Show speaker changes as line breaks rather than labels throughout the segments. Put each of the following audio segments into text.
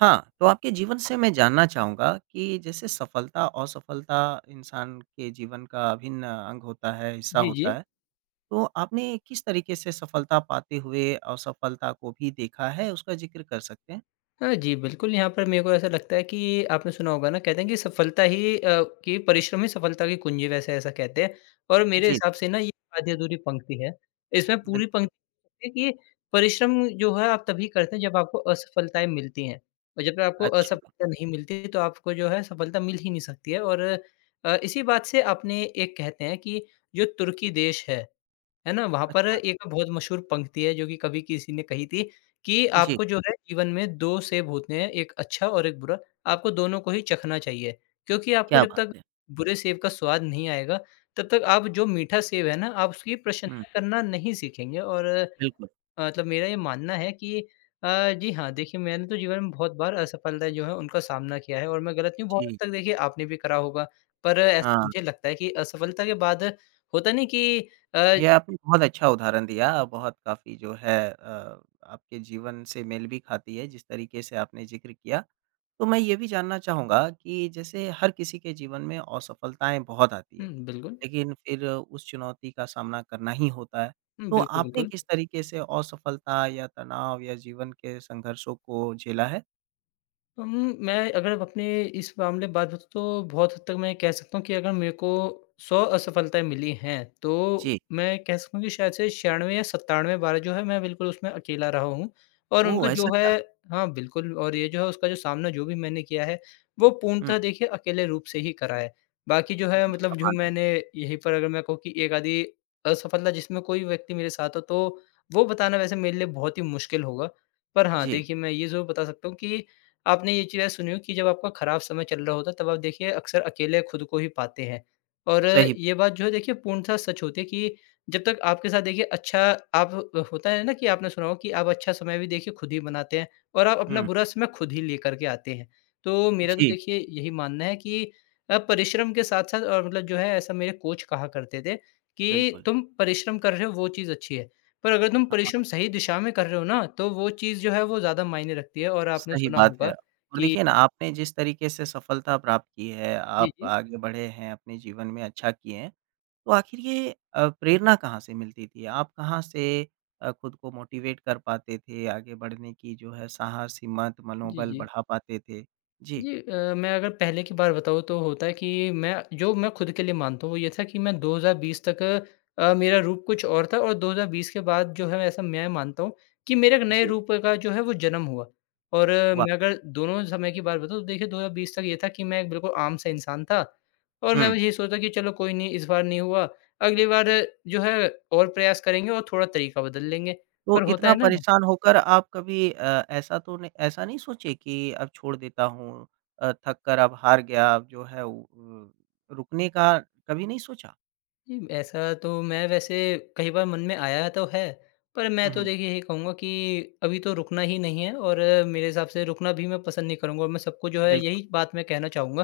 हाँ, तो आपके जीवन से मैं जानना चाहूँगा कि जैसे सफलता-असफलता इंसान के जीवन का अभिन्न अंग होता है, हिस्सा
जी,
होता
जी।
है। तो आपने किस तरीके से सफलता पाते हुए असफलता को भी देखा है? उसका ज़िक्र कर सकते हैं।
हाँ जी, बिल्कुल। यहाँ पर मेरे को ऐसा लगता है कि आपने सुना होगा ना, कहते हैं कि परिश्रम ही सफलता की कुंजी, वैसे ऐसा कहते हैं। और मेरे
जी,
हिसाब से ना, ये आधी-अधूरी पंक्ति है। इसमें पूरी
बिल्कुल।
पंक्ति है कि परिश्रम जो है आप तभी करते हैं जब आपको असफलताएँ मिलती हैं, और जब तक आपको
अच्छा,
असफलता नहीं मिलती तो आपको जो है सफलता मिल ही नहीं सकती है। और इसी बात से आपने एक कहते हैं कि जो तुर्की देश है ना? वहाँ पर
अच्छा।
एक बहुत मशहूर पंक्ति है जो कि कभी किसी ने कही थी कि
जी,
आपको जो है जीवन में दो सेब होते हैं, एक अच्छा और एक बुरा, आपको दोनों को ही चखना चाहिए। क्योंकि आपको
क्या
जब
बात
तक
है!
बुरे सेब का स्वाद नहीं आएगा, तब तक आप जो मीठा सेब है ना, आप उसकी
हुँ,
प्रशंसा करना नहीं सीखेंगे। और
बिल्कुल।
मतलब मेरा ये मानना है कि जी हाँ, देखिए मैंने तो जीवन में बहुत बार असफलता जो है उनका सामना किया है, और मैं गलत नहीं हूँ, बहुत
जी,
हद तक देखिए आपने भी करा होगा। पर ऐसा
हाँ।
मुझे लगता है कि असफलता के बाद होता नहीं कि, अ,
ये आपने बहुत अच्छा उदाहरण दिया, बहुत काफ़ी जो है, आपके जीवन से मेल भी खाती है, जिस तरीके से आपने ज़िक्र किया। तो मैं ये भी जानना चाहूँगा कि जैसे हर किसी के जीवन में असफलताएँ बहुत आती है,
हुँ, बिल्कुल।
लेकिन फिर उस चुनौती का सामना करना ही होता है।
हुँ,
तो
बिल्कुल,
आपने
बिल्कुल।
किस तरीके से असफलता या तनाव या जीवन के संघर्षों को झेला है?
मैं अगर अब अपने इस मामले बात बताऊँ, तो बहुत हद तक मैं कह सकता हूँ कि अगर मेरे को 100 असफलताएँ मिली हैं, तो
जी।
मैं कह सकता हूँ कि शायद से 96 या 97 बार जो है मैं बिल्कुल उसमें अकेला रहा हूँ, और उनका
ओह! ऐसा
जो
क्या?
है हाँ, बिल्कुल। और ये जो है, उसका जो सामना जो भी मैंने किया है, वो
हुँ,
पूर्णतः देखिए अकेले रूप से ही करा है। बाकी जो है
वाह!
मतलब जो
कमाल है।
मैंने यहीं पर, अगर मैं कहूँ कि एक आधी असफलता जिसमें कोई व्यक्ति मेरे साथ हो, तो वो बताना वैसे मेरे लिए बहुत ही मुश्किल होगा। पर हाँ,
जी,
देखिए मैं ये ज़रूर बता सकता हूँ कि आपने ये चीज़ें सुनी हो कि जब आपका खराब समय चल रहा होता है, तब आप देखिए अक्सर अकेले खुद को ही पाते हैं। और
सही।
ये बात जो है देखिए पूर्णतः सच होती है कि जब तक आपके साथ देखिए अच्छा आप, होता है ना कि आपने सुना हो कि आप अच्छा समय भी देखिए खुद ही बनाते हैं, और आप अपना
हुँ,
बुरा समय खुद ही लेकर के आते हैं। तो मेरा तो
जी,
देखिए यही मानना है कि परिश्रम के साथ-साथ, और मतलब जो है ऐसा मेरे कोच कहा करते थे कि
बिल्कुल।
तुम परिश्रम कर रहे हो वो चीज़ अच्छी है। पर अगर तुम परिश्रम
हाँ।
सही दिशा में कर रहे हो ना, तो वो चीज़ जो है वो ज़्यादा मायने रखती है, और आपने
सही
सुना
बात है।
होगा
और
कि
देखिए ना, आपने जिस तरीके से सफलता प्राप्त की है,
जी,
आप
जी।
आगे बढ़े हैं, अपने जीवन में अच्छा किए हैं, तो आखिर ये प्रेरणा कहाँ से मिलती थी? आप कहाँ से खुद को मोटिवेट कर पाते थे, आगे बढ़ने की जो है साहस, हिम्मत,
जी,
मनोबल
जी।
बढ़ा पाते थे? जी,
जी, मैं अगर पहले की बार बताऊँ तो होता है कि मैं जो मैं खुद के लिए मानता हूँ, वो ये था कि मैं 2020 तक मेरा रूप कुछ और था, और 2020 के बाद जो है ऐसा मैं मानता हूँ कि मेरे एक नए
जी,
रूप का जो है वो जन्म हुआ। और
वाह!
मैं अगर दोनों समय की बात बताऊँ, तो देखिए 2020 तक ये था कि मैं एक बिल्कुल आम-सा इंसान था। और मैं
हुँ,
बस यही सोचता कि चलो कोई नहीं, इस बार नहीं हुआ, अगली बार जो है और प्रयास करेंगे, और थोड़ा तरीका बदल लेंगे।
तो
पर होता
इतना
है ना,
परेशान होकर आप कभी ऐसा तो नहीं, ऐसा नहीं सोचे कि अब छोड़ देता हूँ, थक कर अब हार गया, अब जो है अ, रुकने का कभी नहीं सोचा?
जी, ऐसा तो मैं वैसे कई बार मन में आया तो है, पर मैं
हुँ,
तो
हुँ।
देखिए यही कहूँगा कि अभी तो रुकना ही नहीं है, और मेरे हिसाब से रुकना भी मैं पसंद नहीं करूँगा, और मैं सबको जो है
बिल्कुल,
यही बात मैं कहना चाहूँगा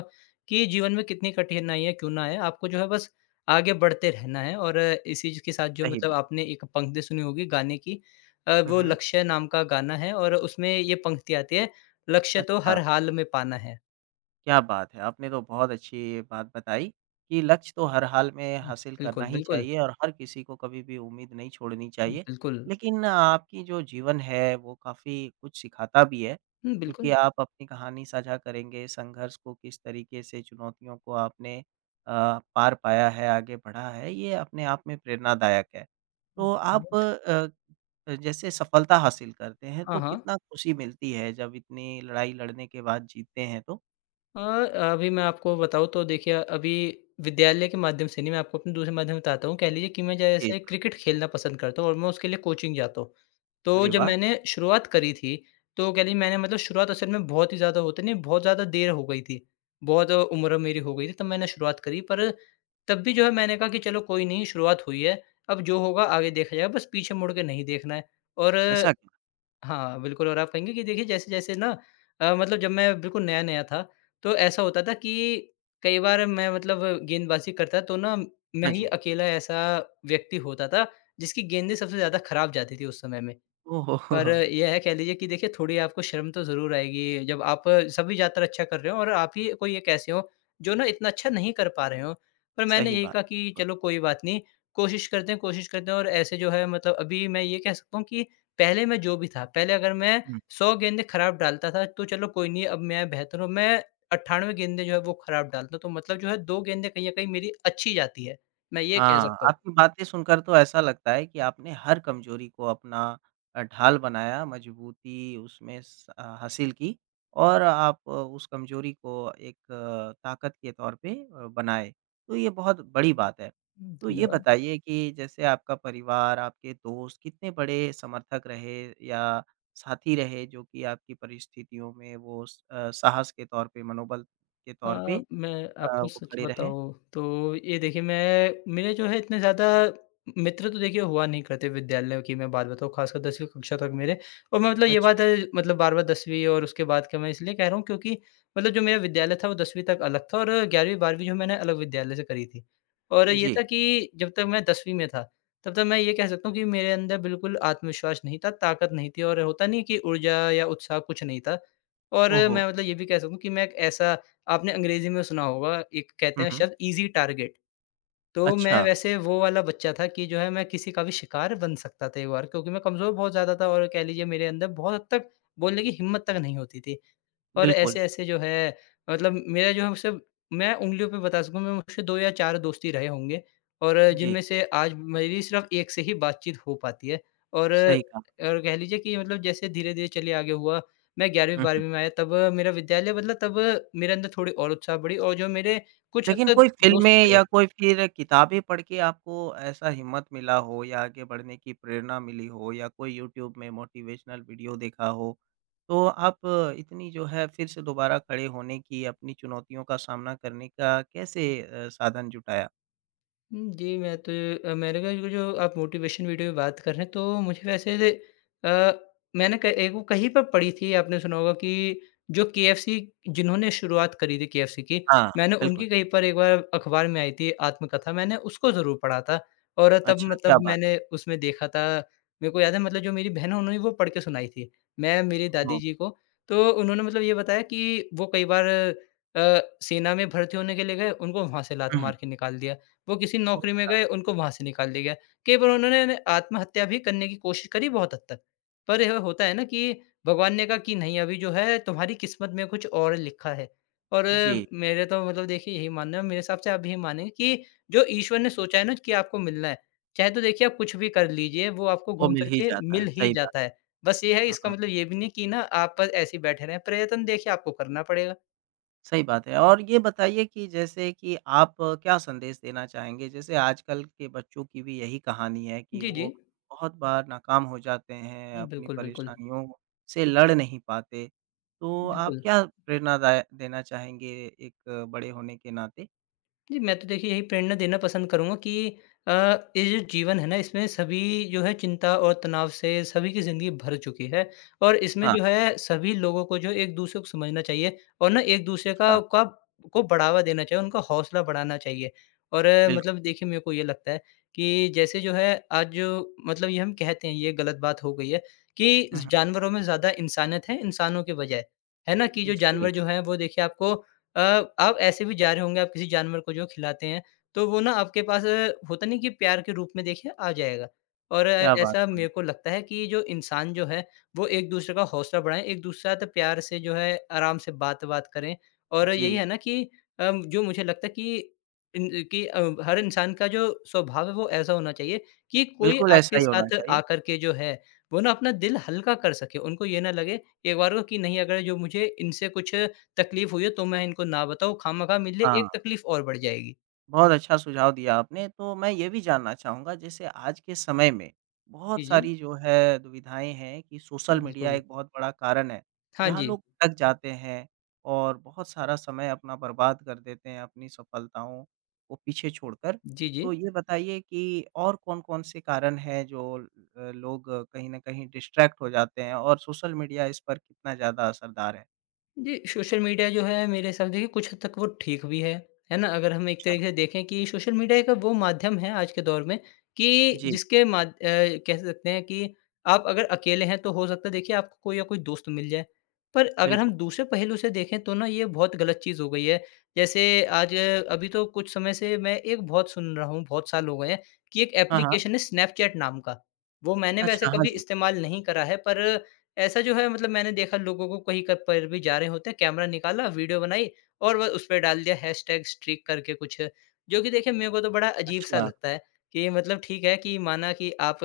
कि जीवन में कितनी कठिनाइयाँ क्यों ना आए, आपको जो है बस आगे बढ़ते रहना है। और इसी चीज़ के साथ जो
सही
मतलब,
बात।
आपने एक पंक्ति सुनी होगी गाने की,
हुँ,
वो
हुँ।
लक्ष्य नाम का गाना है, और उसमें ये पंक्ति आती है, लक्ष्य तो
अच्छा।
हर हाल में पाना है।
क्या बात है! आपने तो बहुत अच्छी बात बताई कि लक्ष्य तो हर हाल में
हुँ,
हासिल करना
बिल्कुल,
ही
बिल्कुल,
चाहिए और हर किसी को कभी भी उम्मीद नहीं छोड़नी चाहिए।
बिल्कुल।
लेकिन आपकी जो जीवन है वो काफ़ी कुछ सिखाता भी है,
हुँ,
क्योंकि
बिल्कुल।
आप अपनी कहानी साझा करेंगे, संघर्ष को किस तरीके से चुनौतियों को आपने पार पाया है, आगे बढ़ा है, ये अपने आप में प्रेरणादायक है।
हुँ,
तो
हुँ,
आप जैसे सफलता हासिल करते हैं तो
हाँ, हाँ।
कितना खुशी मिलती है जब इतनी लड़ाई लड़ने के बाद जीतते हैं तो?
अ, अभी मैं आपको बताऊँ तो देखिए अभी विद्यालय के माध्यम से नहीं, मैं आपको अपने दूसरे माध्यम बताता हूँ। कह लीजिए कि मैं
जी,
जैसे
जी।
क्रिकेट खेलना पसंद करता हूँ, और मैं उसके लिए कोचिंग जाता हूँ। तो
अरे
जब
वाह!
मैंने शुरुआत करी थी, तो कह लीजिए मैंने मतलब शुरुआत असल में बहुत ही ज़्यादा होता नहीं, बहुत ज़्यादा देर हो गई थी। बहुत उम्र मेरी हो गई थी तब मैंने शुरुआत करी, पर तब भी जो है मैंने कहा कि चलो कोई नहीं, शुरुआत हुई है, अब जो होगा आगे देखा जाएगा, बस पीछे मुड़ के नहीं देखना है। और
ऐसा क्या?
हाँ, बिल्कुल। और आप कहेंगे कि देखिए जैसे-जैसे ना, मतलब जब मैं बिल्कुल नया-नया था, तो ऐसा होता था कि कई बार मैं मतलब गेंदबाज़ी करता तो ना, मैं
हाँ
ही
जी।
अकेला ऐसा व्यक्ति होता था जिसकी गेंदें सबसे ज़्यादा खराब जाती थी उस समय में।
ओह हो! हो
पर
हो!
ये है, कह लीजिए कि देखिए थोड़ी आपको शर्म तो ज़रूर आएगी, जब आप सभी ज़्यादातर अच्छा कर रहे हो और आप ही कोई एक ऐसे हो, जो ना इतना अच्छा नहीं कर पा रहे हो। पर मैंने
सही
यही
बात,
कहा कि
बिल्कुल।
चलो कोई बात नहीं, कोशिश करते हैं, कोशिश करते हैं, और ऐसे जो है मतलब अभी मैं ये कह सकता हूँ कि पहले मैं जो भी था, पहले अगर मैं 100 गेंदें खराब डालता था, तो चलो कोई नहीं, अब मैं बेहतर हूँ, मैं 98 गेंदें जो है वो खराब डालता हूँ, तो मतलब जो है दो गेंदें कहीं न कहीं मेरी अच्छी जाती है। मैं ये कह
हाँ,
सकता हूँ।
आपकी बातें सुनकर तो ऐसा लगता है कि आपने हर कमज़ोरी को अपना ढाल बनाया, मज़बूती उसमें हासिल की और आप, उस कमज़ोरी को एक ताकत के तौर पे बनाए, तो ये बहुत बड़ी बात है।
हुँ,
तो ये
धन्यवाद।
बताइए कि जैसे आपका परिवार, आपके दोस्त कितने बड़े समर्थक रहे या साथी रहे, जो कि आपकी परिस्थितियों में वो साहस के तौर पे, मनोबल के
अ,
तौर पे
मैं आपको
वो
सच
खड़े रहे?
बताऊँ तो ये देखिए, मैं मेरे जो है इतने ज़्यादा मित्र तो देखिए हुआ नहीं करते, विद्यालय की मैं बात बताऊँ ख़ासकर 10वीं कक्षा तक मेरे। और मैं मतलब ये
अच्छा,
बात है, मतलब बार-बार 10वीं और उसके बाद का मैं इसलिए कह रहा हूँ क्योंकि मतलब जो मेरा विद्यालय था वो 10वीं तक अलग था, और 11वीं 12वीं जो मैंने अलग विद्यालय से करी थी। और ये
जी।
था कि जब तक मैं 10वीं में था, तब तक मैं ये कह सकता हूँ कि मेरे अंदर बिल्कुल आत्मविश्वास नहीं था, ताकत नहीं थी, और होता नहीं है कि ऊर्जा या उत्साह कुछ नहीं था। और
ओहो!
मैं मतलब ये भी कह सकूँ कि मैं एक ऐसा, आपने अंग्रेज़ी में सुना होगा, एक कहते
हुँ,
हैं
हुँ।
शब्द ईज़ी टारगेट। तो मैं
अच्छा,
वैसे वो वाला बच्चा था कि जो है, मैं किसी का भी शिकार बन सकता था एक बार, क्योंकि मैं कमज़ोर बहुत ज़्यादा था, और कह लीजिए मेरे अंदर बहुत हद तक बोलने की हिम्मत तक नहीं होती थी। और
बिल्कुल।
ऐसे-ऐसे जो है मतलब मेरा जो है सिर्फ़, मैं उँगलियों पे बता सकूँ, मैं मुझसे दो या चार दोस्त ही रहे होंगे, और
जी,
जिनमें से आज मेरी सिर्फ़ एक से ही बातचीत हो पाती है।
सही कहा।
और कह लीजिए कि मतलब जैसे धीरे-धीरे चलिए आगे हुआ, मैं
हुँ, हुँ।
11वीं-12वीं में आया तब मेरा विद्यालय बदला, तब मेरे अंदर थोड़ी और उत्साह बढ़ी, और जो मेरे कुछ हद
लेकिन
तक
कोई
दोस्त
फ़िल्में
बढ़े।
या कोई फिर किताबें पढ़ के आपको ऐसा हिम्मत मिला हो या आगे बढ़ने की प्रेरणा मिली हो या कोई यूट्यूब में मोटिवेशनल वीडियो देखा हो, तो आप इतनी जो है फिर से दोबारा खड़े होने की, अपनी चुनौतियों का सामना करने का कैसे साधन जुटाया?
हुँ, जी, मैं तो मैंने कहा कि जो आप मोटिवेशन वीडियो की बात कर रहे हैं, तो मुझे वैसे अ, मैंने क एक वो कहीं पर पढ़ी थी, आपने सुना होगा कि जो केएफसी, जिन्होंने शुरुआत करी थी केएफसी की,
हाँ,
मैंने
बिल्कुल।
उनकी कहीं पर एक बार अखबार में आई थी आत्मकथा, मैंने उसको ज़रूर पढ़ा था। और तब
अच्छा, क्या
मतलब
बात है।
मैंने उसमें देखा था, मेरे को याद है मतलब, जो मेरी बहन है, उन्होंने वो पढ़ के सुनाई थी मैं मेरी
ओह!
दादी जी को। तो उन्होंने मतलब ये बताया कि वो कई बार सेना में भर्ती होने के लिए गए, उनको वहाँ से लात
हुँ, हुँ।
मार के निकाल दिया। वो किसी
ओह,
नौकरी में
अच्छा।
गए, उनको वहाँ से निकाल दिया गया। कई बार उन्होंने ने आत्महत्या भी करने की कोशिश करी बहुत हद तक। पर यह होता है ना कि भगवान ने कहा कि नहीं, अभी जो है तुम्हारी किस्मत में कुछ और लिखा है। और
जी,
मेरे तो मतलब देखिए यही मानना है, मेरे हिसाब से आप भी यही मानेंगे कि जो ईश्वर ने सोचा है ना कि आपको मिलना है, चाहे तो देखिए आप कुछ भी कर लीजिए, वो आपको
वो
घूम
मिल
फिर
ही
के
जाता है,
मिल ही
सही बात
जाता है। बस ये है,
है।
इसका
हाँ।
मतलब ये भी नहीं कि ना आप बस ऐसे ही बैठे रहें, प्रयत्न देखिए आपको करना पड़ेगा।
सही बात है और ये बताइए कि जैसे कि आप क्या संदेश देना चाहेंगे? जैसे आजकल के बच्चों की भी यही कहानी है कि
जी, जी।
वो बहुत बार नाकाम हो जाते हैं,
हुँ,
अपनी
बिल्कुल, बिल्कुल।
परेशानियों से लड़ नहीं पाते। तो आप
बिल्कुल।
क्या प्रेरणा दाय देना चाहेंगे, एक बड़े होने के नाते?
जी, मैं तो देखिए यही प्रेरणा देना पसंद करूँगा कि अ, ये जो जीवन है ना, इसमें सभी जो है चिंता और तनाव से सभी की ज़िंदगी भर चुकी है, और इसमें
हाँ,
जो है सभी लोगों को जो एक दूसरे को समझना चाहिए, और ना एक दूसरे
अच्छा,
का को बढ़ावा देना चाहिए, उनका हौसला बढ़ाना चाहिए। और
बिल्कुल।
मतलब देखिए मेरे को ये लगता है कि जैसे जो है आज जो मतलब, ये हम कहते हैं ये गलत बात हो गई है कि
हुँ, हुँ।
जानवरों में ज़्यादा इंसानियत है, इंसानों के बजाय। है ना? कि जो
जी,
जानवर जो हैं वो देखिए आपको, अ, आप ऐसे भी जा रहे होंगे, आप किसी जानवर को जो खिलाते हैं, तो वो ना आपके पास होता नहीं कि प्यार के रूप में देखिए आ जाएगा। और
क्या बात
ऐसा
बोली।
मेरे को लगता है कि जो इंसान जो है, वो एक-दूसरे का हौसला बढ़ाएँ, एक-दूसरे के साथ प्यार से जो है आराम से बात-वात करें। और
जी,
यही
जी,
है ना कि जो मुझे लगता है कि हर इंसान का जो स्वभाव है वो ऐसा होना चाहिए कि कोई
बिल्कुल ऐसा
आपके
ही होना
साथ
चाहिए।
आकर के जो है, वो ना अपना दिल हल्का कर सके। उनको ये ना लगे एक बार को कि नहीं, अगर जो मुझे इनसे कुछ तकलीफ़ हुई है तो मैं इनको ना बताऊँ, खामख़ा मेरे लिए
हाँ।
एक तकलीफ़ और बढ़ जाएगी।
बहुत अच्छा सुझाव दिया आपने। तो मैं ये भी जानना चाहूँगा जैसे आज के समय में बहुत
जी, जी।
सारी जो है दुविधाएँ हैं कि सोशल मीडिया
बिल्कुल।
एक बहुत बड़ा कारण है,
हाँ
जहाँ
जी।
लोग भटक जाते हैं और बहुत सारा समय अपना बर्बाद कर देते हैं अपनी सफलताओं को पीछे छोड़कर।
जी, जी।
तो ये बताइए कि और कौन-कौन से कारण हैं जो लोग कहीं न कहीं डिस्ट्रैक्ट हो जाते हैं और सोशल मीडिया इस पर कितना ज़्यादा असरदार है?
जी, सोशल मीडिया जो है मेरे हिसाब से देखिए कुछ हद तक वो ठीक भी है ना? अगर हम एक
अच्छा।
तरीके से देखें कि सोशल मीडिया एक वो माध्यम है आज के दौर में कि
जी,
कह सकते हैं कि आप अगर अकेले हैं तो हो सकता है देखिए आपको कोई या कोई दोस्त मिल जाए। पर अगर हम
बिल्कुल।
दूसरे पहलू से देखें तो ना, ये बहुत गलत चीज़ हो गई है। जैसे आज अभी तो कुछ समय से मैं एक बहुत सुन रहा हूँ, बहुत साल हो गए हैं कि एक
हाँ, हाँ।
एप्लीकेशन है स्नैपचैट नाम का। वो मैंने वैसे
अच्छा, हाँ
कभी
जी।
इस्तेमाल नहीं करा है, पर ऐसा जो है मतलब मैंने देखा लोगों को, कहीं क पर भी जा रहे होते हैं, कैमरा निकाला, वीडियो बनाई, और वो उसपे डाल दिया हैशटैग स्ट्रीक करके कुछ। जो कि देखिए मेरे को तो बड़ा अजीब-सा
अच्छा।
लगता है कि मतलब ठीक है, कि माना कि आप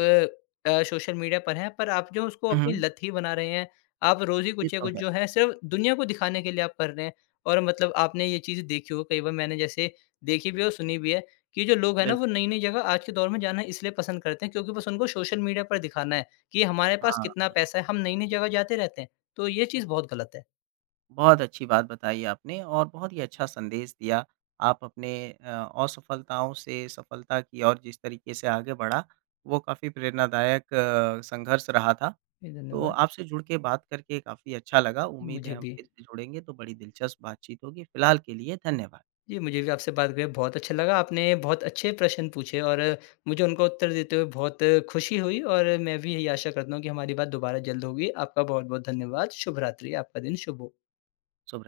सोशल मीडिया पर हैं, पर आप जो उसको
हुँ,
अपनी
हुँ।
लत ही बना रहे हैं। आप रोज़ ही
ये
कुछ या
तो
कुछ
है।
जो है सिर्फ़ दुनिया को दिखाने के लिए आप कर रहे हैं, और मतलब आपने ये चीज़ देखी हो, कई बार मैंने जैसे देखी भी है और सुनी भी है कि जो लोग हैं ना, वो
बिल्कुल,
नई-नई जगह आज के दौर में जाना इसलिए पसंद करते हैं क्योंकि बस उनको सोशल मीडिया पर दिखाना है। कि हमारे पास
हाँ,
कितना पैसा है, हम नई-नई जगह जाते रहते हैं, तो ये चीज़ बहुत गलत है।
बहुत अच्छी बात बताई आपने और बहुत ही अच्छा संदेश दिया। आप अपने, असफलताओं से सफलता की ओर जिस तरीके से आगे बढ़ा, वो काफ़ी प्रेरणादायक संघर्ष रहा था।
जी,
तो
धन्यवाद।
आपसे जुड़ के बात करके काफ़ी अच्छा लगा। उम्मीद है
मुझे
हम
भी
फिर से जुड़ेंगे तो बड़ी दिलचस्प बातचीत होगी। फिलहाल के लिए धन्यवाद।
जी, मुझे भी आपसे बात करके बहुत अच्छा लगा, आपने बहुत अच्छे प्रश्न पूछे और मुझे उनका उत्तर देते हुए बहुत खुशी हुई। और मैं भी यही आशा करता हूँ कि हमारी बात दोबारा जल्द होगी। आपका बहुत-बहुत धन्यवाद। शुभ रात्रि, आपका दिन शुभ हो।
शुभ रा